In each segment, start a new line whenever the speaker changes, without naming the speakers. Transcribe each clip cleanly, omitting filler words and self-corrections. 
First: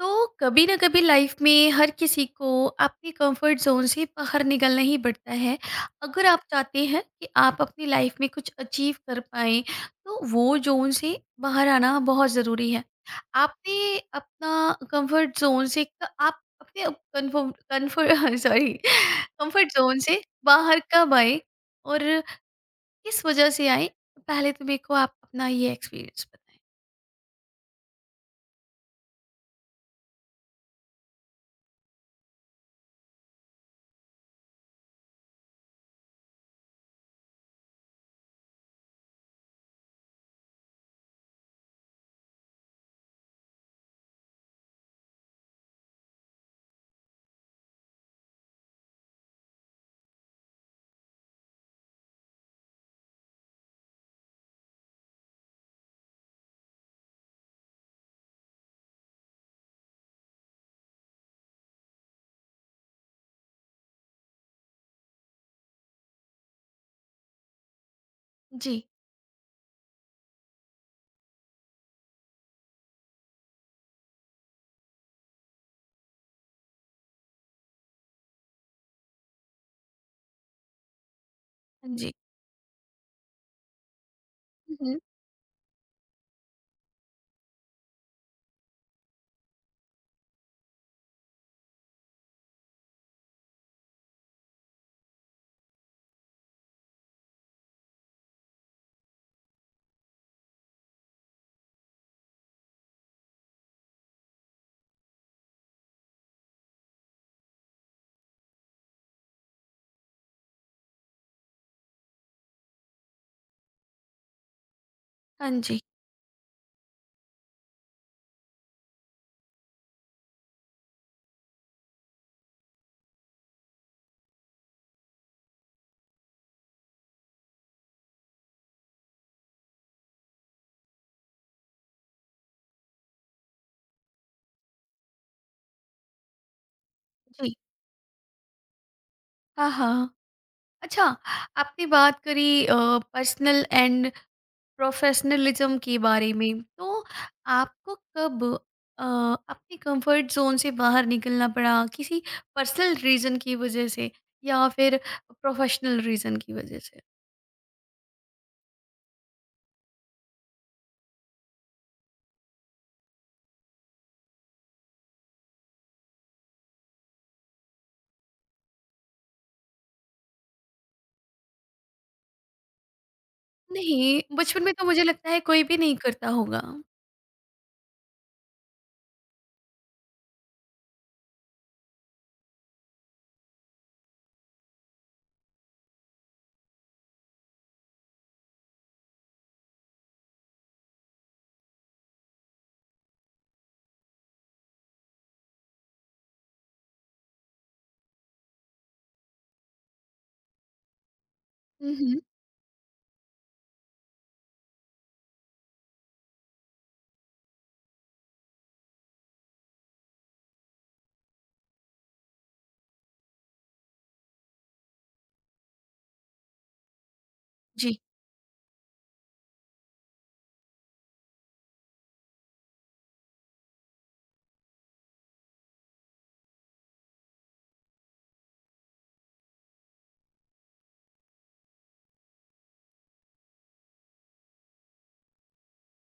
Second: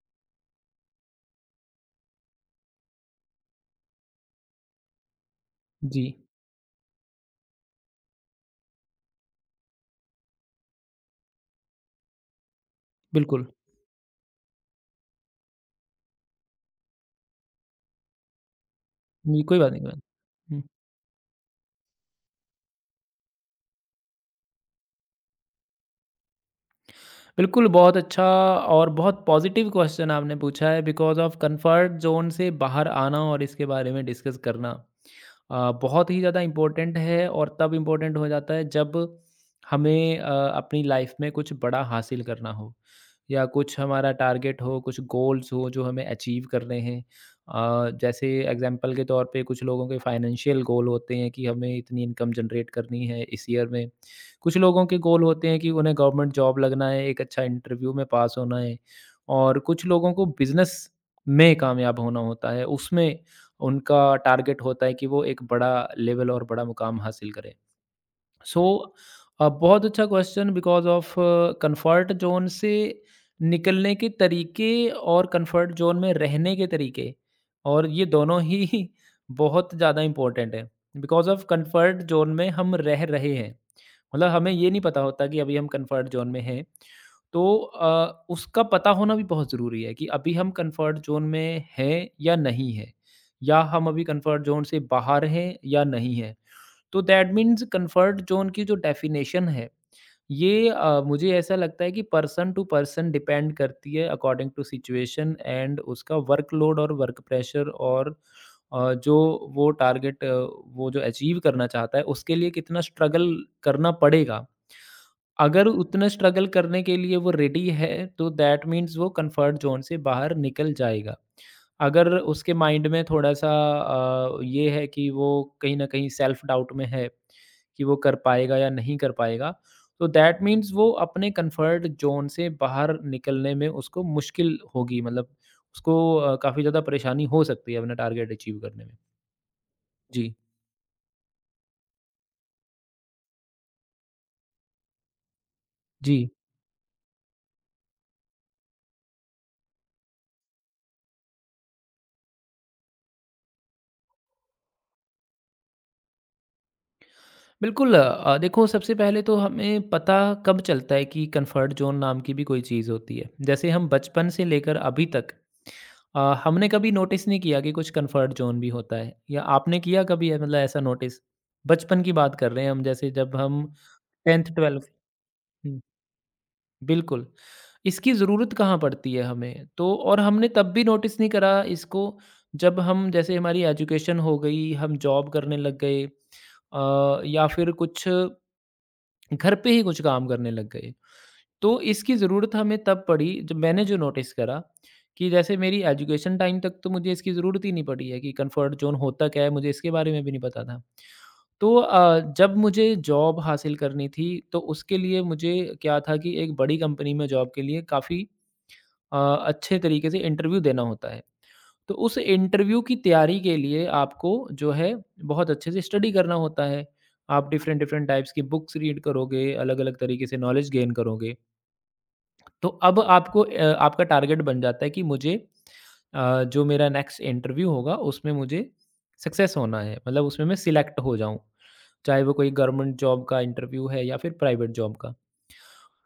तो कभी ना कभी लाइफ में हर किसी को अपने कंफर्ट जोन से बाहर निकलना ही पड़ता है।
जी,
अगर आप चाहते हैं कि आप अपनी लाइफ में कुछ अचीव कर पाए तो वो जोन से बाहर आना बहुत ज़रूरी है।
बिल्कुल।
आपने अपना कंफर्ट जोन से आप अपने कंफर्म कंफर्ट सॉरी।
जी, कोई
कंफर्ट
बात नहीं, कोई
जोन
बात।
से
हुँ,
बाहर कब आए और किस वजह से आए? पहले तो मेरे को आप अपना ये एक्सपीरियंस बताएं।
बिल्कुल। बहुत अच्छा और बहुत पॉज़िटिव क्वेश्चन आपने पूछा है बिकॉज़ ऑफ कम्फर्ट ज़ोन से बाहर आना और इसके बारे में डिस्कस करना बहुत ही ज़्यादा इम्पोर्टेंट है और तब इम्पोर्टेंट हो जाता है जब हमें अपनी लाइफ़ में कुछ बड़ा हासिल करना हो या कुछ हमारा टारगेट हो, कुछ गोल्स हो जो हमें अचीव करने हैं। जैसे एग्ज़ाम्पल के तौर पे कुछ लोगों के फाइनेंशियल गोल होते हैं कि हमें इतनी इनकम जनरेट करनी है इस ईयर में। कुछ लोगों के गोल होते हैं कि उन्हें गवर्नमेंट जॉब लगना है, एक अच्छा इंटरव्यू में पास होना है और कुछ लोगों को बिज़नेस में कामयाब होना होता है, उसमें उनका टारगेट होता है कि वो एक बड़ा लेवल और बड़ा मुकाम हासिल करें। सो
जी।
बहुत अच्छा question because of comfort zone से निकलने के तरीके और कंफर्ट जोन में रहने के तरीके और ये दोनों ही बहुत ज़्यादा इम्पोर्टेंट है। बिकॉज ऑफ
हाँ
कंफर्ट
जी।
जोन में हम रह रहे हैं मतलब हमें ये नहीं
हम्म।
पता होता कि अभी हम कंफर्ट जोन में हैं। तो उसका पता होना भी बहुत ज़रूरी है कि अभी हम कंफर्ट जोन में हैं या नहीं है, या हम अभी कंफर्ट जोन से बाहर हैं या नहीं है। तो दैट मीन्स कंफर्ट जोन की जो डेफिनेशन है, ये मुझे ऐसा लगता है कि पर्सन टू पर्सन डिपेंड करती है अकॉर्डिंग टू सिचुएशन एंड उसका वर्कलोड और वर्क प्रेशर और जो वो टारगेट वो जो अचीव करना चाहता है उसके लिए कितना स्ट्रगल करना पड़ेगा।
हाँ
अगर
जी।
उतना स्ट्रगल करने के लिए वो रेडी है तो दैट मीन्स वो कंफर्ट जोन से बाहर निकल जाएगा। अगर उसके माइंड में थोड़ा-सा ये है कि वो कहीं न कहीं सेल्फ डाउट में है, कि वो कर पाएगा या नहीं कर पाएगा, तो दैट मीन्स वो अपने कंफर्ट ज़ोन से बाहर निकलने में उसको मुश्किल होगी, मतलब उसको काफ़ी ज़्यादा परेशानी हो
जी।
सकती है अपना टारगेट अचीव करने में।
हाँ, हाँ।
जी।
अच्छा, आपने बात करी पर्सनल एंड प्रोफेशनलिज्म के
जी,
बारे में, तो आपको कब अ, अपने कंफर्ट ज़ोन से बाहर निकलना पड़ा? किसी पर्सनल रीज़न की वज़ह से या फिर प्रोफेशनल रीज़न की वज़ह से?
बिल्कुल देखो, सबसे पहले तो हमें पता कब चलता है कि कंफर्ट ज़ोन नाम की भी कोई चीज़ होती है। जैसे हम बचपन से लेकर अभी तक हमने कभी नोटिस नहीं किया कि कुछ कंफर्ट ज़ोन भी होता है, या आपने किया कभी है मतलब ऐसा नोटिस? बचपन की बात कर रहे हैं हम, जैसे जब हम
नहीं,
10th
बचपन में तो
12th।
मुझे लगता है कोई भी
हुँ,
नहीं करता होगा।
बिल्कुल। इसकी ज़रूरत कहाँ पड़ती है हमें? तो और हमने तब भी नोटिस नहीं करा इसको, जब हम, जैसे हमारी एजुकेशन हो गई, हम जॉब करने लग गए, या फिर कुछ घर पे ही कुछ काम करने लग गए। तो इसकी ज़रूरत हमें तब पड़ी जब मैंने जो नोटिस करा कि जैसे मेरी एजुकेशन टाइम तक तो मुझे इसकी ज़रूरत ही नहीं पड़ी है, कि कंफर्ट जोन होता क्या है मुझे इसके बारे में भी नहीं पता था। तो
हुँ, हुँ।
जब मुझे जॉब हासिल करनी थी तो उसके लिए मुझे क्या था कि एक बड़ी कंपनी में जॉब के लिए काफ़ी अ, अच्छे तरीके से इंटरव्यू देना होता है। तो उस इंटरव्यू की तैयारी के लिए आपको जो है बहुत अच्छे से स्टडी करना होता है। आप डिफरेंट
जी,
डिफरेंट टाइप्स की बुक्स रीड करोगे, अलग-अलग तरीके से नॉलेज गेन करोगे। तो अब आपको आपका टारगेट बन जाता है कि मुझे जो मेरा नेक्स्ट इंटरव्यू होगा उसमें मुझे सक्सेस होना है, मतलब उसमें मैं सिलेक्ट हो जाऊं, चाहे वो कोई गवर्नमेंट जॉब का इंटरव्यू है या फिर प्राइवेट जॉब का।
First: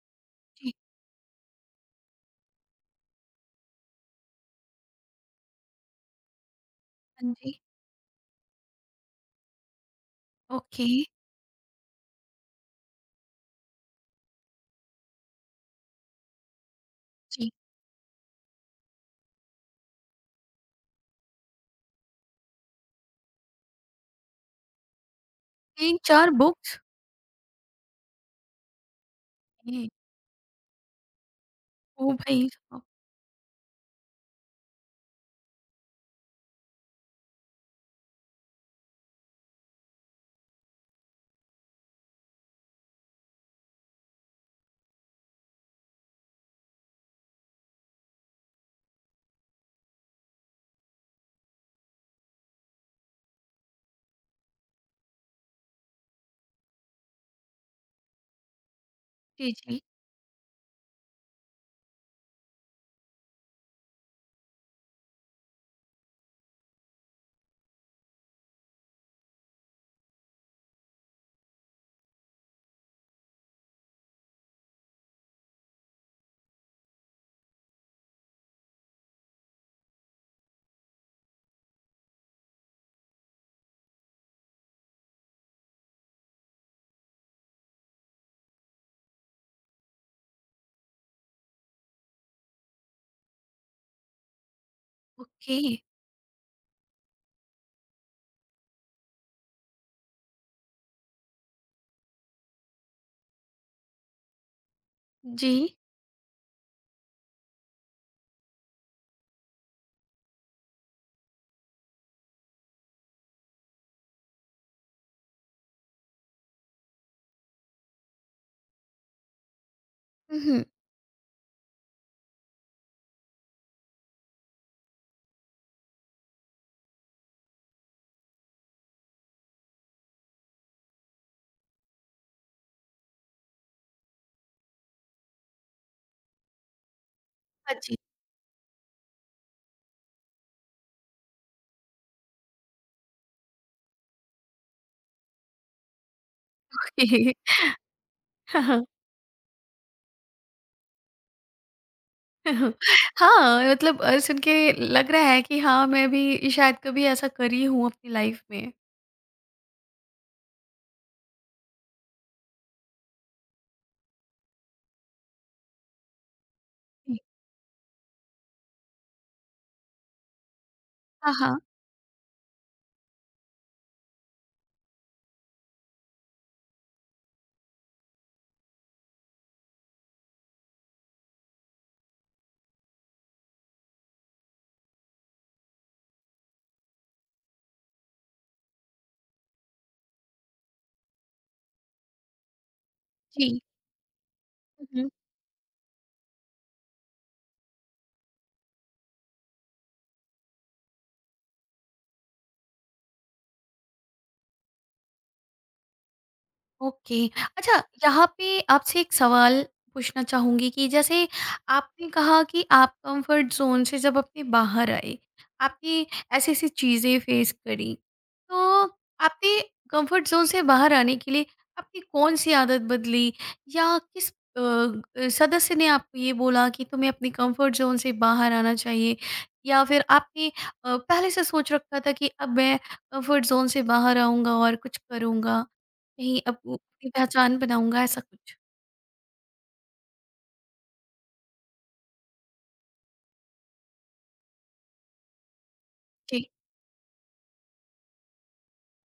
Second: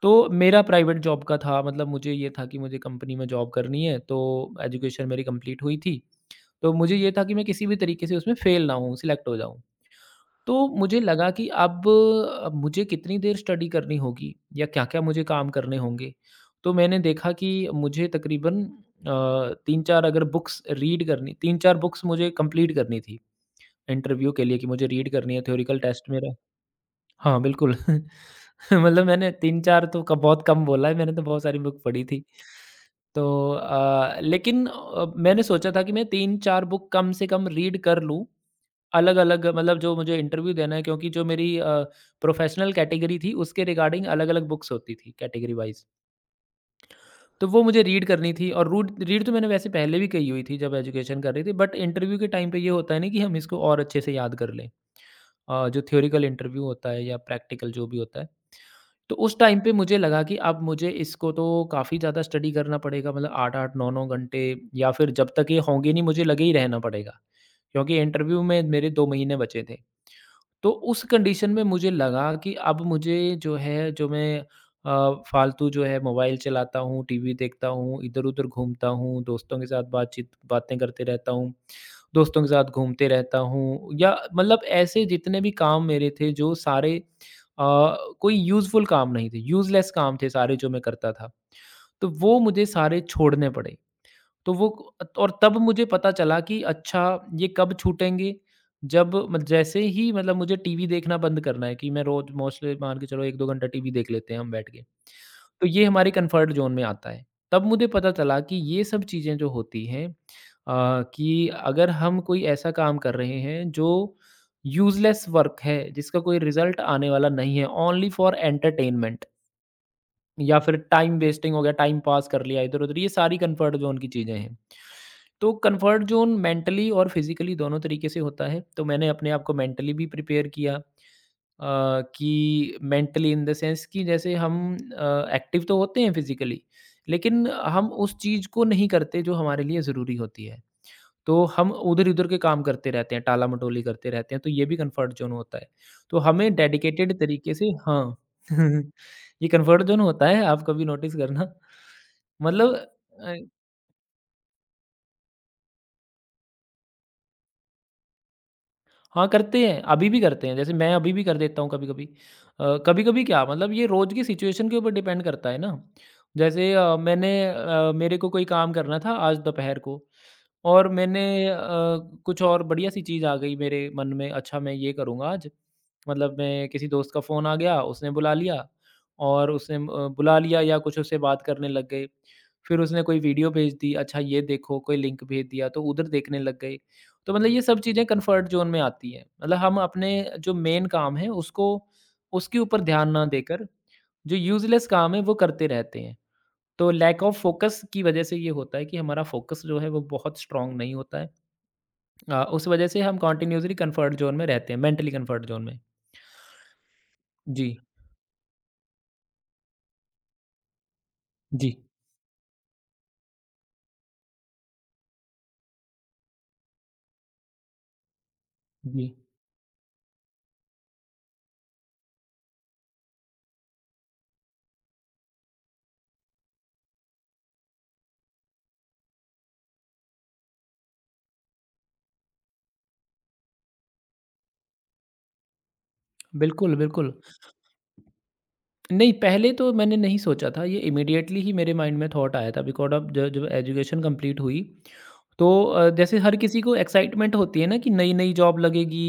तो मेरा
जी।
प्राइवेट जॉब का था, मतलब मुझे ये था कि मुझे कंपनी में जॉब करनी है। तो एजुकेशन मेरी कंप्लीट हुई थी, तो मुझे ये था
हाँ
कि मैं
जी।
किसी भी तरीके से उसमें फेल ना हूँ, सिलेक्ट हो जाऊँ। तो
ओके।
मुझे लगा कि अब मुझे कितनी देर स्टडी करनी होगी या क्या-क्या मुझे काम करने होंगे। तो मैंने देखा
जी।
कि मुझे तकरीबन अ, 3-4 अगर बुक्स रीड करनी, 3-4 बुक्स मुझे कंप्लीट करनी थी इंटरव्यू के लिए, कि मुझे रीड करनी है, थ्योरिकल टेस्ट
3-4
मेरा।
बुक्स?
हाँ, बिल्कुल। मतलब मैंने 3-4
जी।
तो क बहुत कम बोला है, मैंने तो बहुत सारी बुक पढ़ी
ओ
थी।
भाई साहब!
तो लेकिन मैंने सोचा था कि मैं 3-4 बुक कम से कम रीड कर लूँ। अलग-अलग मतलब जो मुझे इंटरव्यू देना है, क्योंकि जो मेरी प्रोफ़ेशनल कैटेगरी थी उसके रिगार्डिंग अलग-अलग बुक्स होती थी कैटेगरी वाइज़। तो वो मुझे रीड करनी थी, और रूड रीड तो मैंने वैसे पहले भी करी हुई थी जब एजुकेशन कर रही थी, बट इंटरव्यू के टाइम पे ये होता है ना कि हम इसको और अच्छे से याद कर लें। जो थ्योरिटिकल इंटरव्यू होता है या प्रैक्टिकल जो भी होता है। तो उस
जी,
टाइम पे
जी।
मुझे लगा कि अब मुझे इसको तो काफ़ी ज़्यादा स्टडी करना पड़ेगा, मतलब 8-8 9-9 घंटे या फिर जब तक ये होंगे नहीं मुझे लगे ही रहना पड़ेगा। क्योंकि इंटरव्यू में मेरे 2 महीने बचे थे। तो उस कंडीशन में मुझे लगा कि अब मुझे जो है जो मैं फालतू जो है मोबाइल चलाता हूँ, टीवी देखता हूँ, इधर-उधर घूमता हूँ, दोस्तों के साथ बातचीत बातें करते रहता हूँ, दोस्तों के साथ घूमते रहता हूँ, या मतलब ऐसे जितने भी काम मेरे थे जो सारे अ, कोई यूज़फुल काम नहीं थे, यूज़लेस काम थे सारे जो मैं करता था। तो वो मुझे सारे छोड़ने पड़े। तो वो और तब
ओके।
मुझे पता चला कि अच्छा, ये कब छूटेंगे। जब मत- जैसे ही, मतलब मुझे टीवी देखना बंद करना है, कि मैं रोज मोस्टली मान के चलो एक दो घंटा टीवी देख लेते हैं हम बैठ के,
जी।
तो ये हमारे कंफर्ट जोन में आता है। तब मुझे पता चला कि ये सब चीज़ें जो होती हैं कि अगर हम कोई ऐसा काम कर रहे हैं जो यूजलेस वर्क है, जिसका कोई रिजल्ट आने वाला नहीं है, ओनली फॉर एंटरटेनमेंट
हुँ,
या
हुँ।
फिर टाइम वेस्टिंग हो गया, टाइम पास कर लिया इधर-उधर, ये सारी कंफर्ट ज़ोन की चीज़ें हैं। तो कंफर्ट ज़ोन मेंटली और फिज़िकली दोनों तरीके से होता है, तो मैंने अपने आप को मेंटली भी प्रिपेयर किया कि मेंटली इन द सेंस कि जैसे हम एक्टिव तो होते हैं फिज़िकली, लेकिन
हाँ
हम
जी।
उस चीज़ को नहीं करते जो हमारे लिए ज़रूरी होती है। तो हम उधर-इधर के काम करते रहते हैं, टाला-मटोली करते रहते हैं, तो ये भी कंफर्ट ज़ोन होता है। तो हमें डेडिकेटेड
ओके।
तरीके से, हाँ।
हाँ।
ये कंफर्ट ज़ोन होता है, आप कभी नोटिस करना। मतलब अ
हाँ, मतलब सुन के लग रहा है कि हाँ, मैं भी शायद कभी ऐसा करी हूँ अपनी लाइफ में।
हाँ, करते हैं, अभी भी करते हैं। जैसे मैं अभी भी कर देता हूँ कभी-कभी। कभी-कभी क्या, मतलब ये रोज़ की सिचुएशन के ऊपर डिपेंड करता है ना। जैसे अ,
जी।
मैंने अ, मेरे को कोई काम करना था आज दोपहर को, और
हाँ,
अ,
हाँ।
कुछ और बढ़िया-सी चीज़ आ गई मेरे मन में, अच्छा मैं ये करूँगा आज। मतलब मैं किसी दोस्त का फ़ोन आ गया, उसने बुला लिया और उसने बुला लिया या कुछ उससे बात करने लग गए। फिर उसने कोई वीडियो भेज दी, अच्छा ये देखो, कोई लिंक भेज दिया, तो उधर देखने लग गए। तो मतलब ये सब चीज़ें कंफर्ट ज़ोन में आती हैं। मतलब हम अपने जो मेन काम है उसको, उसके ऊपर ध्यान ना
जी।
देकर, जो यूज़लेस काम है वो करते रहते हैं। तो लैक ऑफ फ़ोकस की वज़ह से ये होता है कि हमारा फ़ोकस जो है वो बहुत स्ट्रॉन्ग नहीं होता है। उस वज़ह से हम कंटिन्यूअसली कंफर्ट ज़ोन में रहते हैं, मेंटली कंफर्ट ज़ोन में।
ओके। अच्छा,
जी।
यहाँ पे आपसे एक सवाल पूछना चाहूँगी कि जैसे
जी,
आपने कहा कि आप कंफर्ट ज़ोन से जब अपने बाहर आए, आपने ऐसी-ऐसी चीज़ें फेस करी। तो
जी।
आपने कंफर्ट ज़ोन से बाहर आने के लिए आपकी कौन-सी आदत बदली या किस अ, ग सदस्य ने आपको ये बोला कि तुम्हें अपने कंफर्ट ज़ोन से बाहर आना चाहिए? या फिर आपने पहले से सोच रखा था कि अब मैं कंफर्ट ज़ोन से बाहर आऊँगा और कुछ करूँगा? नहीं अब वो
बिल्कुल,
अपनी
बिल्कुल।
पहचान बनाऊँगा ऐसा कुछ।
नहीं, पहले तो मैंने नहीं सोचा था, ये इमीडिएटली ही मेरे माइंड में थॉट आया था बिकॉज़ ऑफ़ ज जब एजुकेशन कंप्लीट हुई, तो जैसे हर
जी।
किसी को एक्साइटमेंट होती है ना कि नई-नई जॉब लगेगी,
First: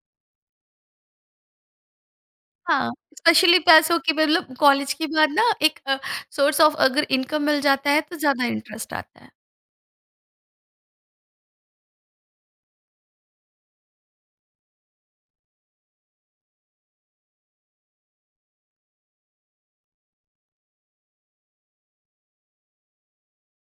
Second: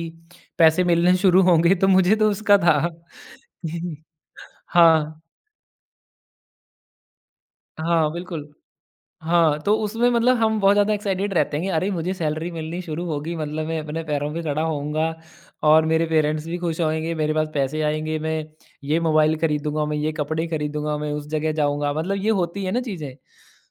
पैसे मिलने शुरू होंगे, तो मुझे तो उसका था।
हाँ, स्पेशली पैसों की मतलब कॉलेज के
हाँ,
बाद ना एक सोर्स ऑफ अगर इनकम मिल जाता है
हाँ,
तो ज़्यादा
बिल्कुल।
इंटरेस्ट आता है।
हाँ, तो उसमें मतलब हम बहुत ज़्यादा एक्साइटेड रहते हैं कि अरे! मुझे सैलरी मिलनी शुरू होगी, मतलब मैं अपने पैरों पे खड़ा होऊँगा और मेरे पेरेंट्स भी खुश होएँगे, मेरे पास पैसे आएँगे, मैं ये मोबाइल खरीदूँगा, मैं ये कपड़े खरीदूँगा, मैं उस जगह जाऊँगा। मतलब ये होती है ना चीज़ें,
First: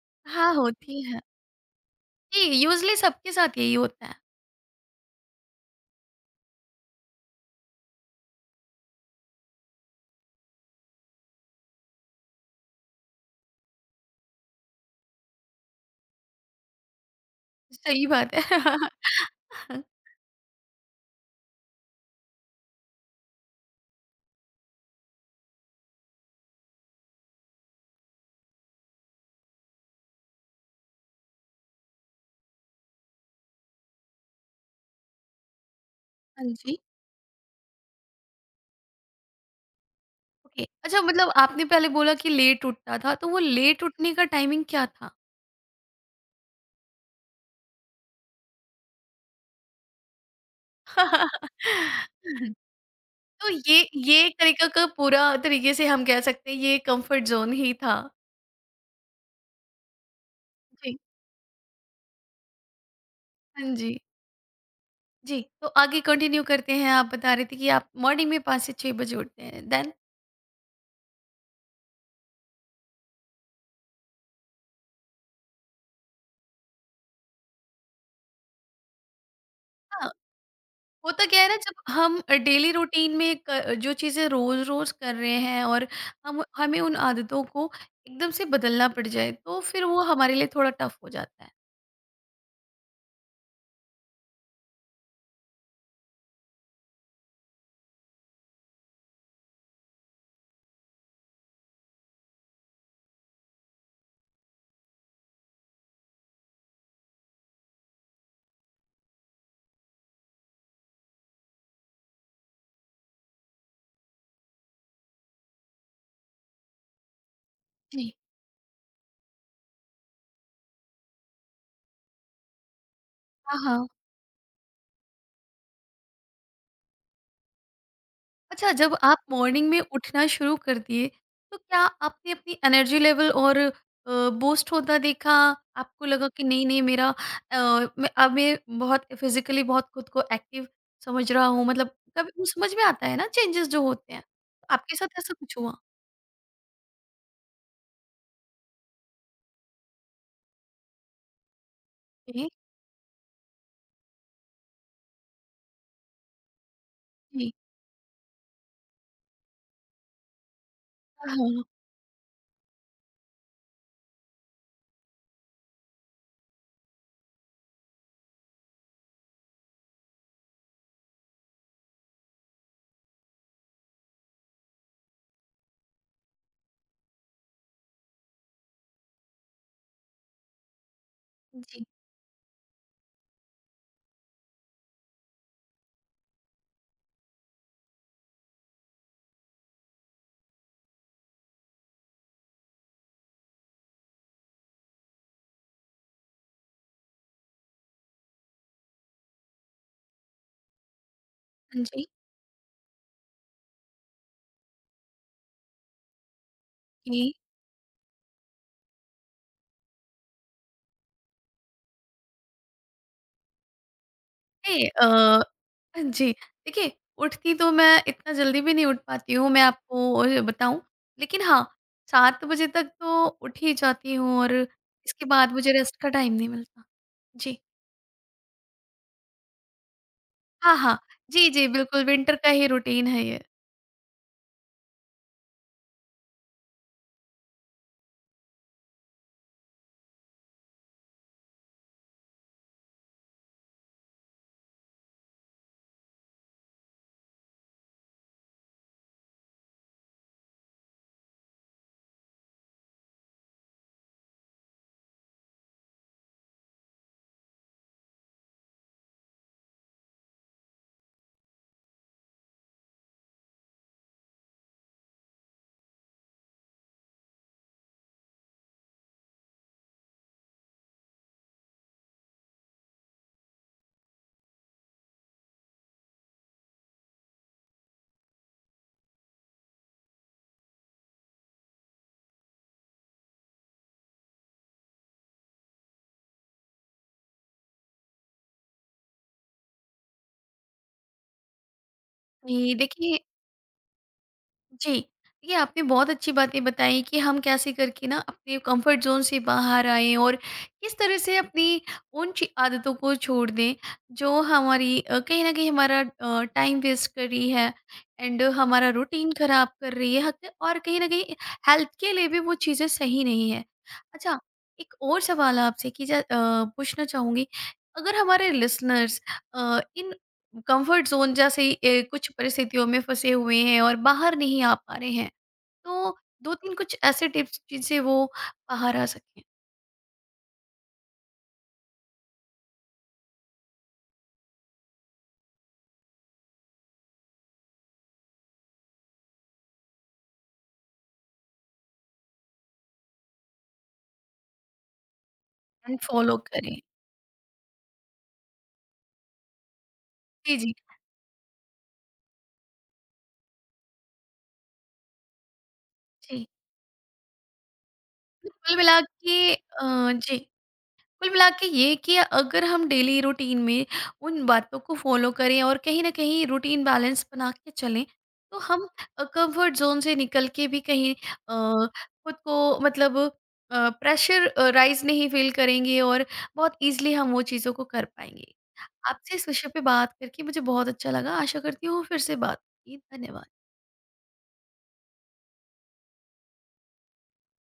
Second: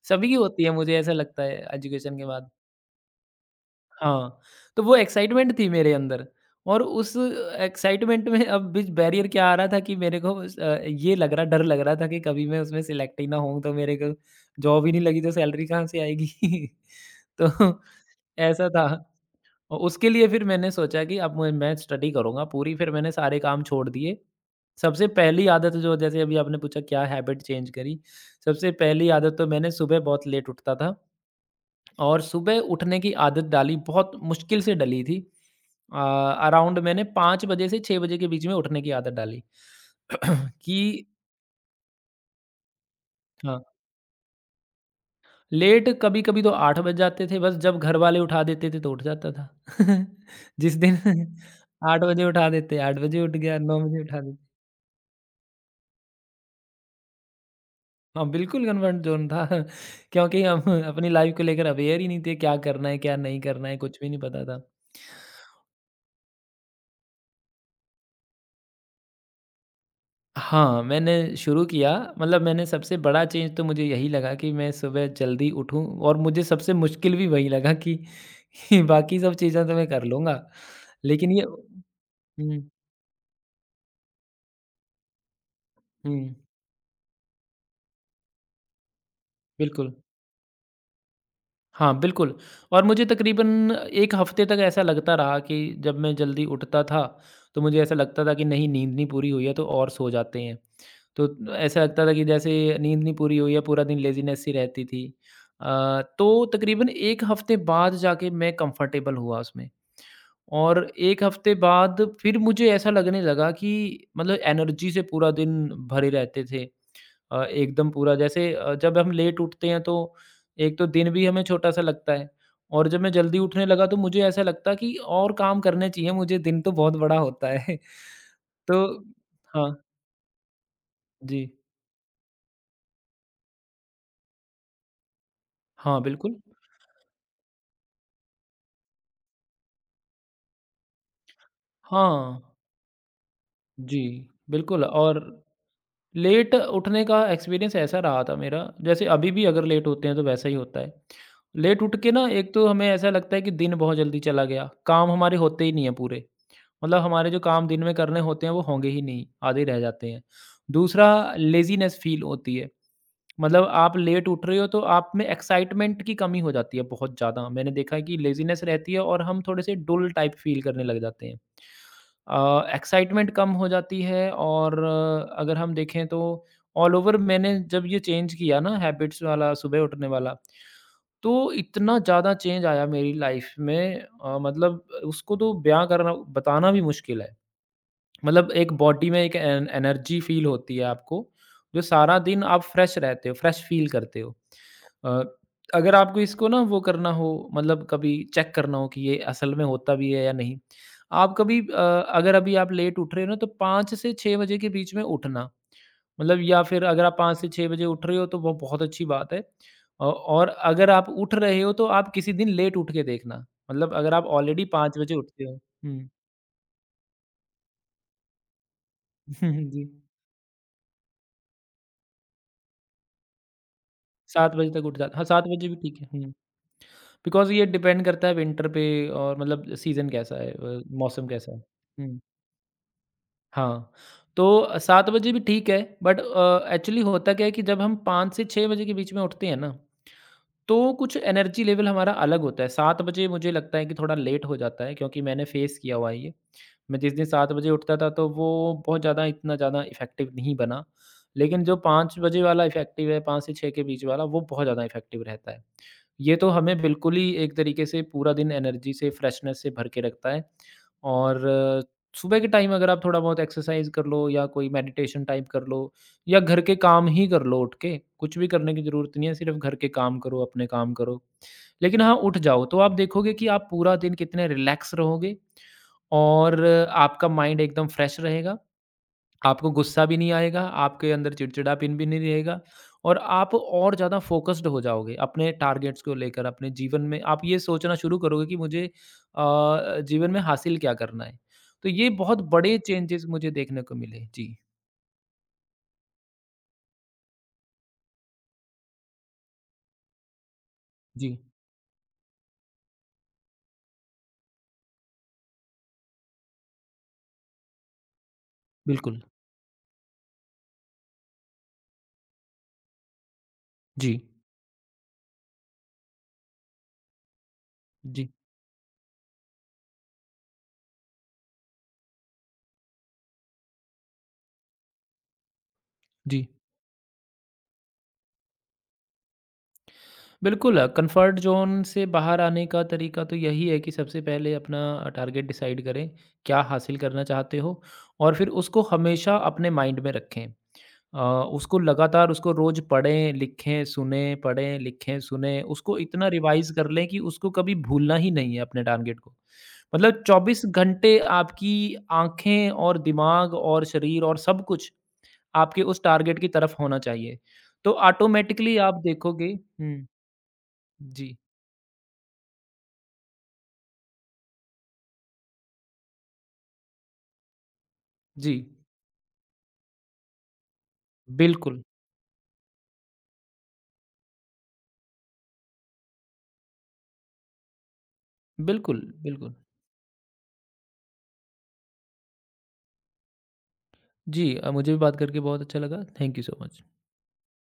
सभी की
हाँ,
होती है मुझे
होती
ऐसा
है।
लगता है एजुकेशन के
जी,
बाद।
यूजुअली सबके साथ यही होता है।
हाँ, तो वो एक्साइटमेंट थी मेरे अंदर और उस एक्साइटमेंट में अब बीच बैरियर क्या आ रहा था कि मेरे को उस ये लग रहा, डर लग रहा था कि कभी मैं उसमें सिलेक्ट ही ना होऊँ, तो मेरे को जॉब ही नहीं लगी तो सैलरी कहाँ से आएगी? तो
सही बात
ऐसा
है।
था। और उसके लिए फिर मैंने सोचा कि अब मैं स्टडी करूँगा पूरी, फिर मैंने सारे काम छोड़ दिए। सबसे पहली आदत जो, जैसे अभी आपने पूछा क्या हैबिट चेंज करी? सबसे पहली आदत तो मैंने सुबह बहुत लेट उठता था। और सुबह उठने की आदत डाली बहुत मुश्किल से डली थी। अ,
हाँ जी।
अराउंड मैंने 5 बजे से 6 बजे के बीच में उठने की आदत डाली।
ओके, अच्छा
कि
मतलब आपने पहले बोला कि लेट उठता था, तो वो
हाँ,
लेट उठने का टाइमिंग क्या था?
लेट कभी-कभी तो 8 बज जाते थे, बस जब घर वाले उठा देते थे तो उठ जाता था। जिस दिन 8 बजे उठा देते 8 बजे उठ
तो
गया, 9
ये
बजे उठा
ये एक
देते।
तरीका का पूरा तरीके से हम कह सकते हैं ये कंफर्ट ज़ोन ही था।
हाँ, बिल्कुल कन्फर्ट ज़ोन था। क्योंकि हम
जी।
अपनी लाइफ़ को लेकर अवेयर ही नहीं थे। क्या करना है, क्या नहीं करना
हाँ
है,
जी।
कुछ भी नहीं पता था।
जी, तो आगे कंटिन्यू करते हैं। आप बता रहे थे कि आप मॉर्निंग में 5 से 6 बजे उठते हैं। देन
हाँ, मैंने शुरू किया, मतलब मैंने सबसे बड़ा चेंज तो मुझे यही लगा कि मैं सुबह जल्दी उठूँ, और मुझे सबसे मुश्किल भी वही लगा कि बाकी सब चीज़ें तो मैं कर
हाँ,
लूँगा।
होता
लेकिन
क्या
ये।
है ना जब हम डेली
हुँ।
रूटीन में क जो चीज़ें रोज़-रोज़ कर रहे हैं और
हुँ।
हम हमें उन आदतों को एकदम से बदलना पड़ जाए, तो फिर
बिल्कुल।
वो हमारे लिए थोड़ा टफ हो जाता है।
हाँ, बिल्कुल। और मुझे तकरीबन 1 हफ़्ते तक ऐसा लगता रहा कि जब मैं जल्दी उठता था, तो मुझे ऐसा लगता था कि नहीं, नींद नहीं पूरी हुई है, तो और सो जाते हैं। तो ऐसा लगता था कि जैसे नींद नहीं पूरी हुई है, पूरा दिन लेज़ीनेस सी रहती थी। तो तकरीबन 1 हफ़्ते बाद जाके मैं कंफ़र्टेबल हुआ उसमें, और 1 हफ़्ते बाद फिर मुझे ऐसा लगने लगा कि मतलब एनर्जी से पूरा दिन भरे रहते थे। एकदम
जी।
पूरा, जैसे जब हम लेट उठते हैं तो एक तो दिन भी हमें छोटा-सा लगता है, और जब मैं जल्दी
हाँ,
उठने
हाँ।
लगा तो मुझे ऐसा लगता कि और काम करने चाहिए, मुझे दिन तो बहुत बड़ा होता है।
अच्छा,
तो
जब आप मॉर्निंग
हाँ,
में उठना शुरू कर दिए,
जी।
तो क्या आपने अपनी एनर्जी लेवल और बूस्ट होता देखा?
हाँ,
आपको लगा
बिल्कुल।
कि नहीं-नहीं मेरा मैं बहुत फिज़िकली बहुत खुद को एक्टिव समझ रहा हूँ। मतलब कभी
हाँ,
वो समझ में आता है ना चेंजेज़ जो
जी,
होते हैं।
बिल्कुल।
आपके साथ
और
ऐसा कुछ हुआ?
लेट उठने का एक्सपीरियंस ऐसा रहा था मेरा, जैसे अभी भी अगर लेट होते हैं तो वैसा ही होता है। लेट उठ के ना
जी,
एक तो हमें ऐसा लगता है कि दिन बहुत जल्दी चला गया, काम हमारे होते ही नहीं हैं पूरे, मतलब हमारे जो
जी।
काम दिन में करने होते हैं वो होंगे ही नहीं, आधे रह जाते हैं। दूसरा,
हाँ, हाँ।
लेज़ीनेस फ़ील होती है, मतलब आप लेट उठ रहे हो तो आप में एक्साइटमेंट की कमी हो जाती है बहुत ज़्यादा। मैंने देखा है कि लेज़ीनेस रहती है और हम थोड़े से डुल टाइप फ़ील करने लग जाते हैं। अ, एक्साइटमेंट कम हो जाती है, और अगर हम देखें तो ऑल ओवर मैंने जब ये चेंज किया ना हैबिट्स वाला, सुबह उठने वाला, तो
जी।
इतना ज़्यादा चेंज आया मेरी लाइफ में, मतलब उसको तो बयां करना, बताना भी मुश्किल है। मतलब एक बॉडी में एक एन एनर्जी फ़ील होती है आपको, जो सारा दिन आप फ्रेश रहते हो, फ्रेश फ़ील करते हो। अ, अगर आपको इसको ना वो करना हो, मतलब कभी चेक करना हो कि ये असल में होता भी है या नहीं, आप कभी
हाँ जी।
अगर अभी आप लेट उठ रहे हो ना, तो 5 से 6 बजे के बीच में उठना। मतलब या फिर अगर आप
जी।
5 से 6 बजे उठ रहे हो तो वो बहुत अच्छी बात है। और अगर आप उठ रहे हो तो आप किसी दिन लेट उठ के देखना। मतलब अगर आप ऑलरेडी
देखिए,
5 बजे उठते हो। हुँ।
जी, देखिए उठती तो मैं इतना जल्दी भी नहीं उठ पाती हूँ, मैं
जी।
आपको और बताऊँ। लेकिन हाँ, 7 बजे तक तो उठ ही जाती हूँ और
7 बजे तक उठ जाता,
इसके
हाँ, 7
बाद
बजे
मुझे
भी ठीक
रेस्ट
है।
का
हुँ,
टाइम नहीं मिलता।
बिकॉज़
जी।
ये डिपेंड करता है विंटर पे, और मतलब सीज़न कैसा है,
हाँ, हाँ।
मौसम
जी,
कैसा है।
जी, बिल्कुल
हुँ,
विंटर का ही रूटीन है ये।
हाँ, तो 7 बजे भी ठीक है, बट एक्चुअली होता क्या है कि जब हम 5 से 6 बजे के बीच में उठते हैं ना, तो कुछ एनर्जी लेवल हमारा अलग होता है। 7 बजे मुझे लगता है कि थोड़ा लेट हो जाता है, क्योंकि मैंने फेस किया हुआ है ये। मैं जिस दिन 7 बजे उठता था तो वो बहुत ज़्यादा, इतना ज़्यादा इफ़ेक्टिव नहीं बना। लेकिन जो 5 बजे वाला इफ़ेक्टिव है, 5 से 6 के बीच वाला, वो बहुत ज़्यादा इफ़ेक्टिव रहता है। ये तो हमें बिल्कुल ही एक तरीके से पूरा दिन एनर्जी से, फ्रेशनेस से भर के रखता है। और सुबह के टाइम अगर आप थोड़ा बहुत एक्सरसाइज़ कर लो, या कोई मेडिटेशन टाइप कर लो, या घर के काम ही कर लो उठ के, कुछ भी करने की ज़रूरत नहीं है, सिर्फ़ घर के काम करो, अपने काम करो। लेकिन हाँ, उठ जाओ तो आप देखोगे कि आप पूरा दिन कितने रिलैक्स रहोगे, और आपका माइंड एकदम फ्रेश रहेगा, आपको गुस्सा भी नहीं आएगा, आपके अंदर चिड़चिड़ापन भी नहीं रहेगा, और आप और ज़्यादा फ़ोकस्ड हो जाओगे अपने टारगेट्स को लेकर, अपने जीवन में आप ये सोचना शुरू करोगे कि मुझे जीवन में हासिल क्या करना है। तो ये बहुत
ये
बड़े
देखिए।
चेंजेज़ मुझे देखने को मिले। जी,
जी। ये आपने बहुत अच्छी बातें बताई कि हम कैसे करके ना अपने कंफर्ट ज़ोन से बाहर आएँ और किस तरह से
जी,
अपनी उन ची आदतों को छोड़ दें, जो हमारी कहीं न कहीं हमारा टाइम वेस्ट कर रही है एंड हमारा
बिल्कुल।
रूटीन ख़राब कर रही है हक, और कहीं न कहीं हेल्थ के लिए भी वो चीज़ें सही नहीं है।
जी,
अच्छा, एक और सवाल आपसे कि पूछना चाहूँगी, अगर
जी,
हमारे लिसनर्स इन कंफर्ट जोन जैसे कुछ परिस्थितियों में फंसे हुए हैं और बाहर नहीं आ पा रहे हैं तो
जी।
दो तीन कुछ ऐसे टिप्स जिनसे वो बाहर आ सकें
बिल्कुल, कंफर्ट ज़ोन से बाहर आने का तरीका तो यही है कि सबसे पहले अपना टारगेट डिसाइड करें, क्या हासिल करना चाहते हो, और फिर उसको हमेशा अपने माइंड में रखें। अ, उसको लगातार, उसको रोज़ पढ़ें, लिखें, सुनें, उसको
एंड
इतना
फॉलो
रिवाइज़
करें।
कर लें कि उसको कभी भूलना ही नहीं है, अपने टारगेट को। मतलब
जी,
24
जी।
घंटे आपकी आँखें और दिमाग और शरीर और सब कुछ आपके उस टारगेट
जी।
की तरफ होना चाहिए। तो
तो कुल
ऑटोमैटिकली आप
मिला
देखोगे।
के अ,
हुँ,
जी कुल
जी।
मिला के ये कि अगर हम डेली रूटीन में उन बातों को फॉलो करें और कहीं ना कहीं रूटीन बैलेंस बना के चलें
जी,
तो हम कंफर्ट जोन से निकल के भी कहीं
बिल्कुल,
खुद को मतलब प्रेशर राइज नहीं फील करेंगे और बहुत इजीली हम वो चीज़ों को कर पाएंगे।
बिल्कुल,
आपसे इस
बिल्कुल।
विषय पे बात करके मुझे बहुत अच्छा लगा। आशा करती हूँ फिर से बात होगी। धन्यवाद।
जी, मुझे भी बात करके बहुत अच्छा लगा। Thank you so much.